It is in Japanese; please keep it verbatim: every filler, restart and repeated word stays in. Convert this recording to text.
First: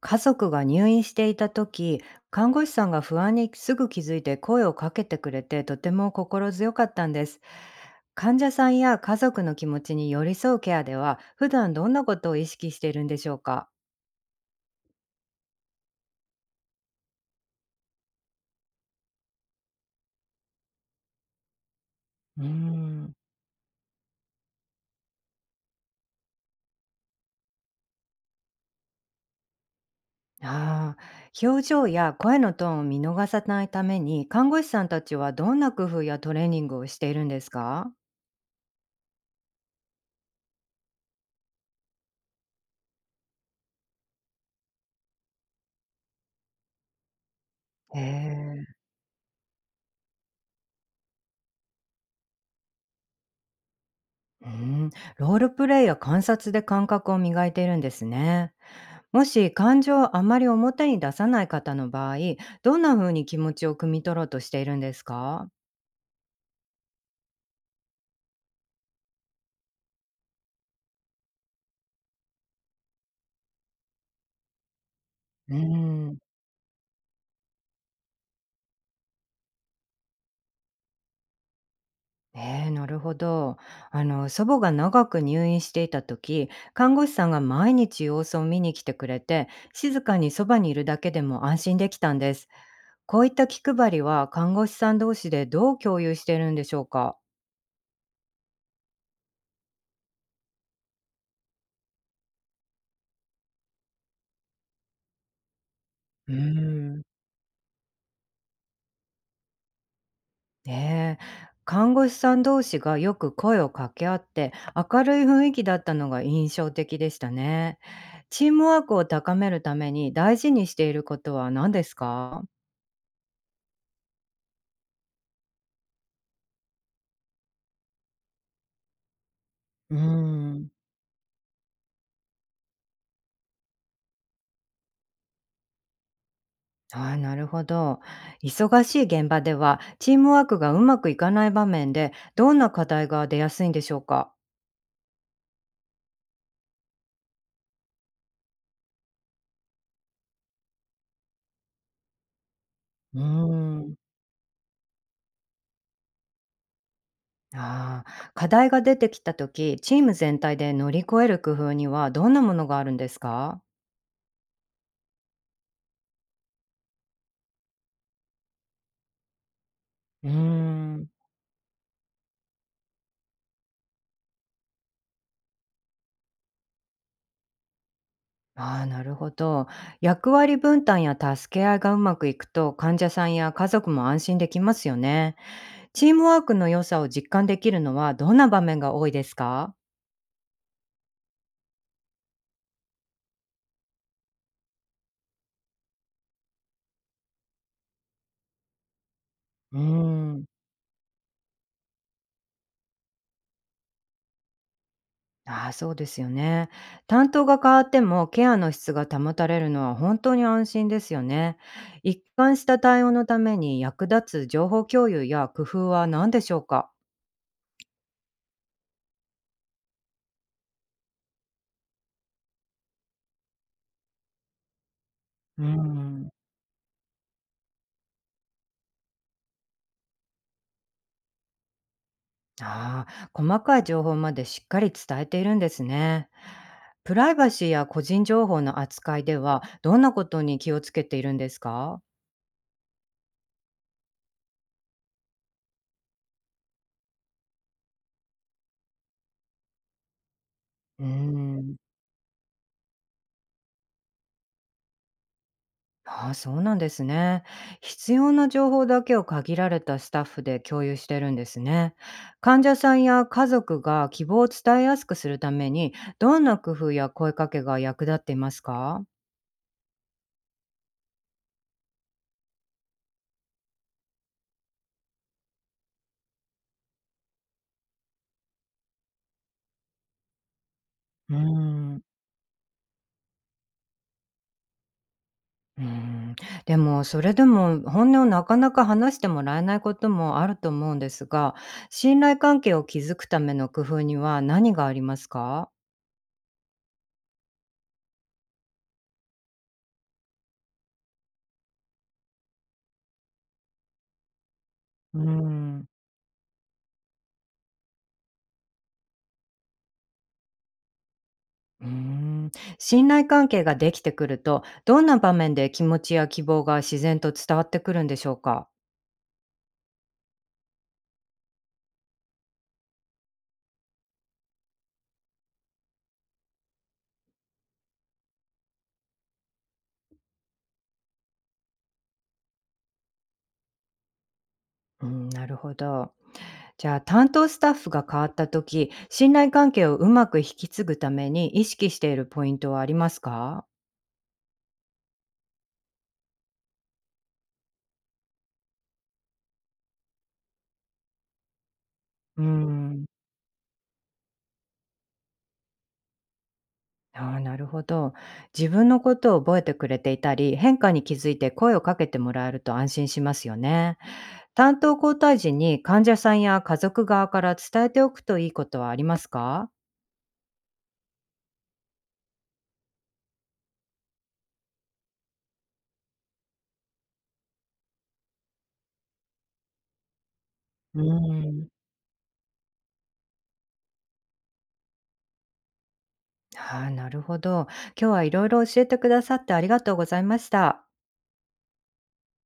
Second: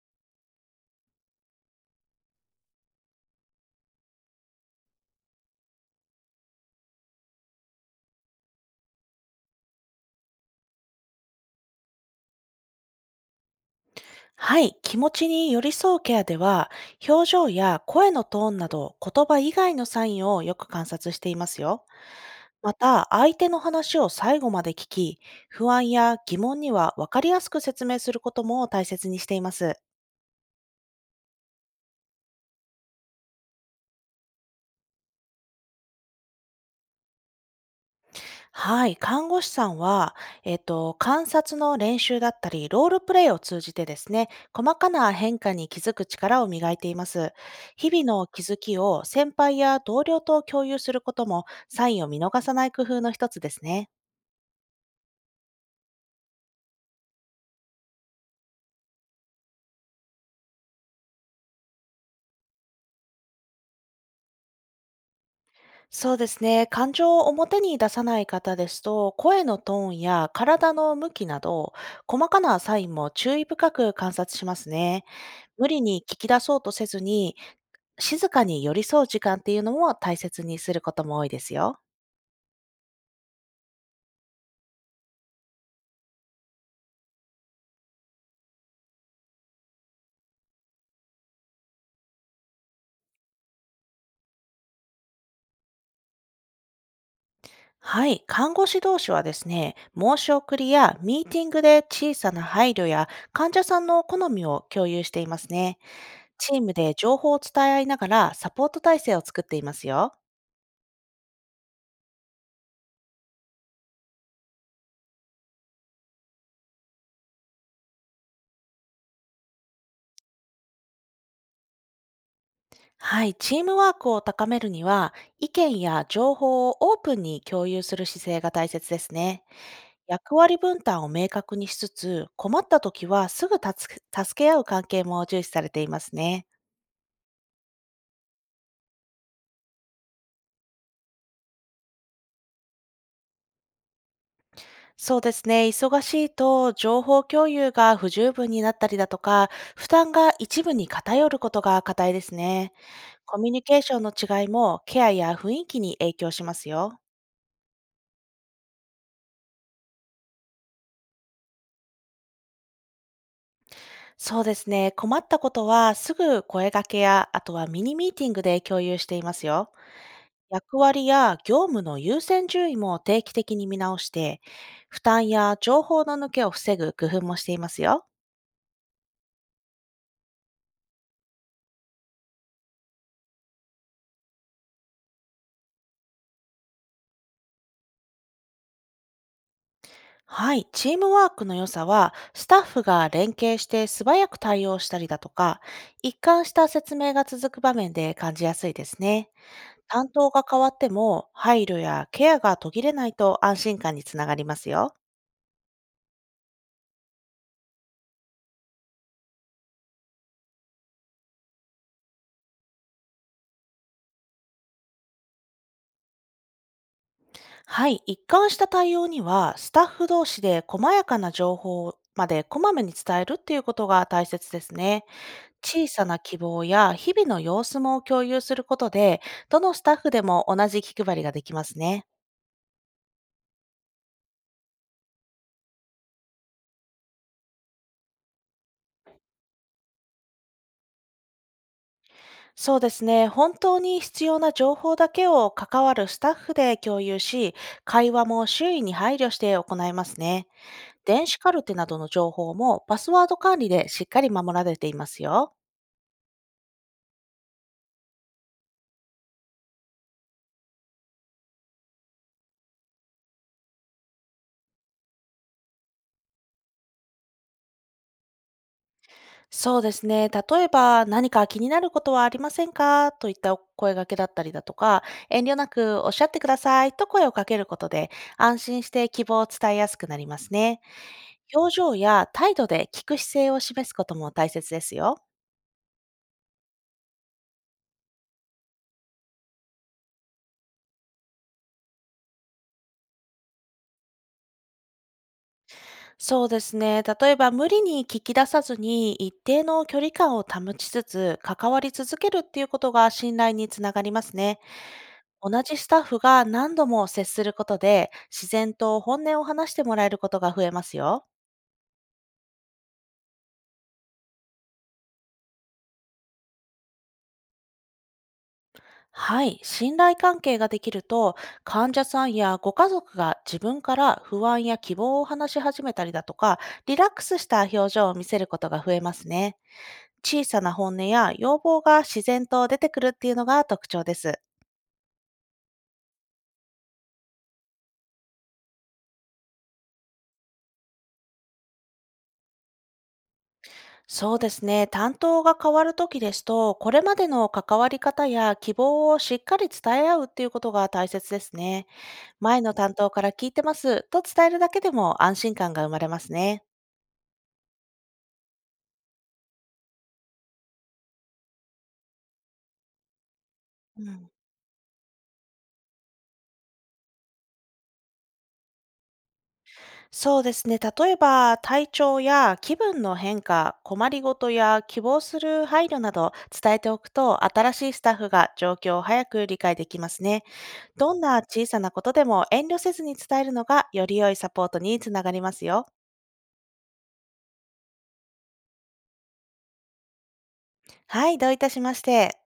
家族が入院していた時、看護師さんが不安にすぐ気づいて声をかけてくれて、とても心強かったんです。患者さんや家族の気持ちに寄り添うケアでは、普段どんなことを意識しているんでしょうか？はい、気持ちに寄り添うケアでは、表情や声のトーンなど、言葉以外のサインをよく観察していますよ。うーまた、ん、相手の話を最後まで聞き、不安や疑問には分かりやすく説明することも大切にしています。ああ、表情や声のトーンを見逃さないために、看護師さんたちはどんな工夫やトレーニングをしているんですか？はい、看護師さんは、えっと、観察の練習だったり、ロールプレイを通じてですね、細かな変化に気づく力を磨いています。へ日々の気づえ、きを先輩や同僚と共有することも、サインを見逃さない工夫の一つですね。うん、ロールプレイや観察で感覚を磨いているんですね。もし感情をあまり表に出さない方の場合、どんな風に気持ちを汲み取ろうとしているんですか？そうですね、感情を表に出さない方ですと、声のトーンや体の向きなど、細かなサインも注意深く観察しますね。うー無理に聞ん。き出そうとせずに、静かに寄り添う時間っていうのも大切にすることも多いですよ。ええ、なるほど。あの、祖母が長く入院していた時、看護師さんが毎日様子を見に来てくれて、静かにそばにいるだけでも安心できたんです。こういった気配りは看護師さん同士でどう共有しているんでしょうか？はい。看護師同士はですね、申し送りやミーティングで小さな配慮や患者さんの好みを共有していますね。うチームでーん。情報を伝え合いながらサポート体制を作っていますよ。ねえ。看護師さん同士がよく声を掛け合って、明るい雰囲気だったのが印象的でしたね。チームワークを高めるために大事にしていることは何ですか？はい、チームワークを高めるには、意見や情報をオープンに共有する姿勢が大切ですね。うー役割ん。分担を明確にしつつ、困った時はすぐ助け助け合う関係も重視されていますね。ああ、なるほど。忙しい現場では、チームワークがうまくいかない場面で、どんな課題が出やすいんでしょうか？そうですね、忙しいと情報共有が不十分になったりだとか、負担が一部に偏ることが課題ですね。うーコミュニケーシん。ョンの違いもケアや雰囲気に影響しますよ。ああ、課題が出てきたとき、チーム全体で乗り越える工夫にはどんなものがあるんですか？そうですね。困ったことはすぐ声掛けや、あとはミニミーティングで共有していますよ。うー役割ん。や業務の優先順位も定期的に見直して、負担や情報の抜けを防ぐ工夫もしていますよ。ああ、なるほど。役割分担や助け合いがうまくいくと、患者さんや家族も安心できますよね。チームワークの良さを実感できるのはどんな場面が多いですか？はい。チームワークの良さは、スタッフが連携して素早く対応したりだとか、一貫した説明が続く場面で感じやすいですね。うー担当がん。変わっても、配慮やケアが途切れないと安心感につながりますよ。ああ、そうですよね。担当が変わってもケアの質が保たれるのは本当に安心ですよね。一貫した対応のために役立つ情報共有や工夫は何でしょうか？はい、一貫した対応には、スタッフ同士で細やかな情報までこまめに伝えるっていうことが大切ですね。うー小さなん。希望や日々の様子も共有することで、どのスタッフでも同じ気配りができますね。ああ、細かい情報までしっかり伝えているんですね。プライバシーや個人情報の扱いでは、どんなことに気をつけているんですか？そうですね、本当に必要な情報だけを関わるスタッフで共有し、会話も周囲に配慮して行いますね。うー電子カルテん。などの情報もパスワード管理でしっかり守られていますよ。ああ、そうなんですね。必要な情報だけを限られたスタッフで共有してるんですね。患者さんや家族が希望を伝えやすくするために、どんな工夫や声かけが役立っていますか？そうですね。例えば、何か気になることはありませんかといったお声掛けだったりだとか、遠慮なくおっしゃってくださいと声をかけることで、安心して希望を伝えやすくなりますね。うー表情ん。や態度で聞く姿勢を示すことも大切ですよ。うーん、でもそれでも本音をなかなか話してもらえないこともあると思うんですが、信頼関係を築くための工夫には何がありますか？そうですね。例えば、無理に聞き出さずに、一定の距離感を保ちつつ、関わり続けるっていうことが信頼につながりますね。うー同じん。スタッフが何度も接することで、自然と本音を話してもらえることが増えますよ。うーん、信頼関係ができてくると、どんな場面で気持ちや希望が自然と伝わってくるんでしょうか？はい、信頼関係ができると、患者さんやご家族が自分から不安や希望を話し始めたりだとか、リラックスした表情を見せることが増えますね。小さな本音や要望が自然と出てくるっていうのが特徴です。うん、なるほど。じゃあ担当スタッフが変わった時、信頼関係をうまく引き継ぐために意識しているポイントはありますか？そうですね。担当が変わるときですと、これまでの関わり方や希望をしっかり伝え合うっていうことが大切ですね。うー前の担ん。当から聞いてますと伝えるだけでも安心感が生まれますね。ああ、なるほど。自分のことを覚えてくれていたり、変化に気づいて声をかけてもらえると安心しますよね。うん、担当交代時に患者さんや家族側から伝えておくといいことはありますか？そうですね。例えば、体調や気分の変化、困りごとや希望する配慮など伝えておくと、新しいスタッフが状況を早く理解できますね。うーどんな小ん。さなことでも遠慮せずに伝えるのが、より良いサポートにつながりますよ。ああ、なるほど。今日はいろいろ教えてくださってありがとうございました。はい、どういたしまして。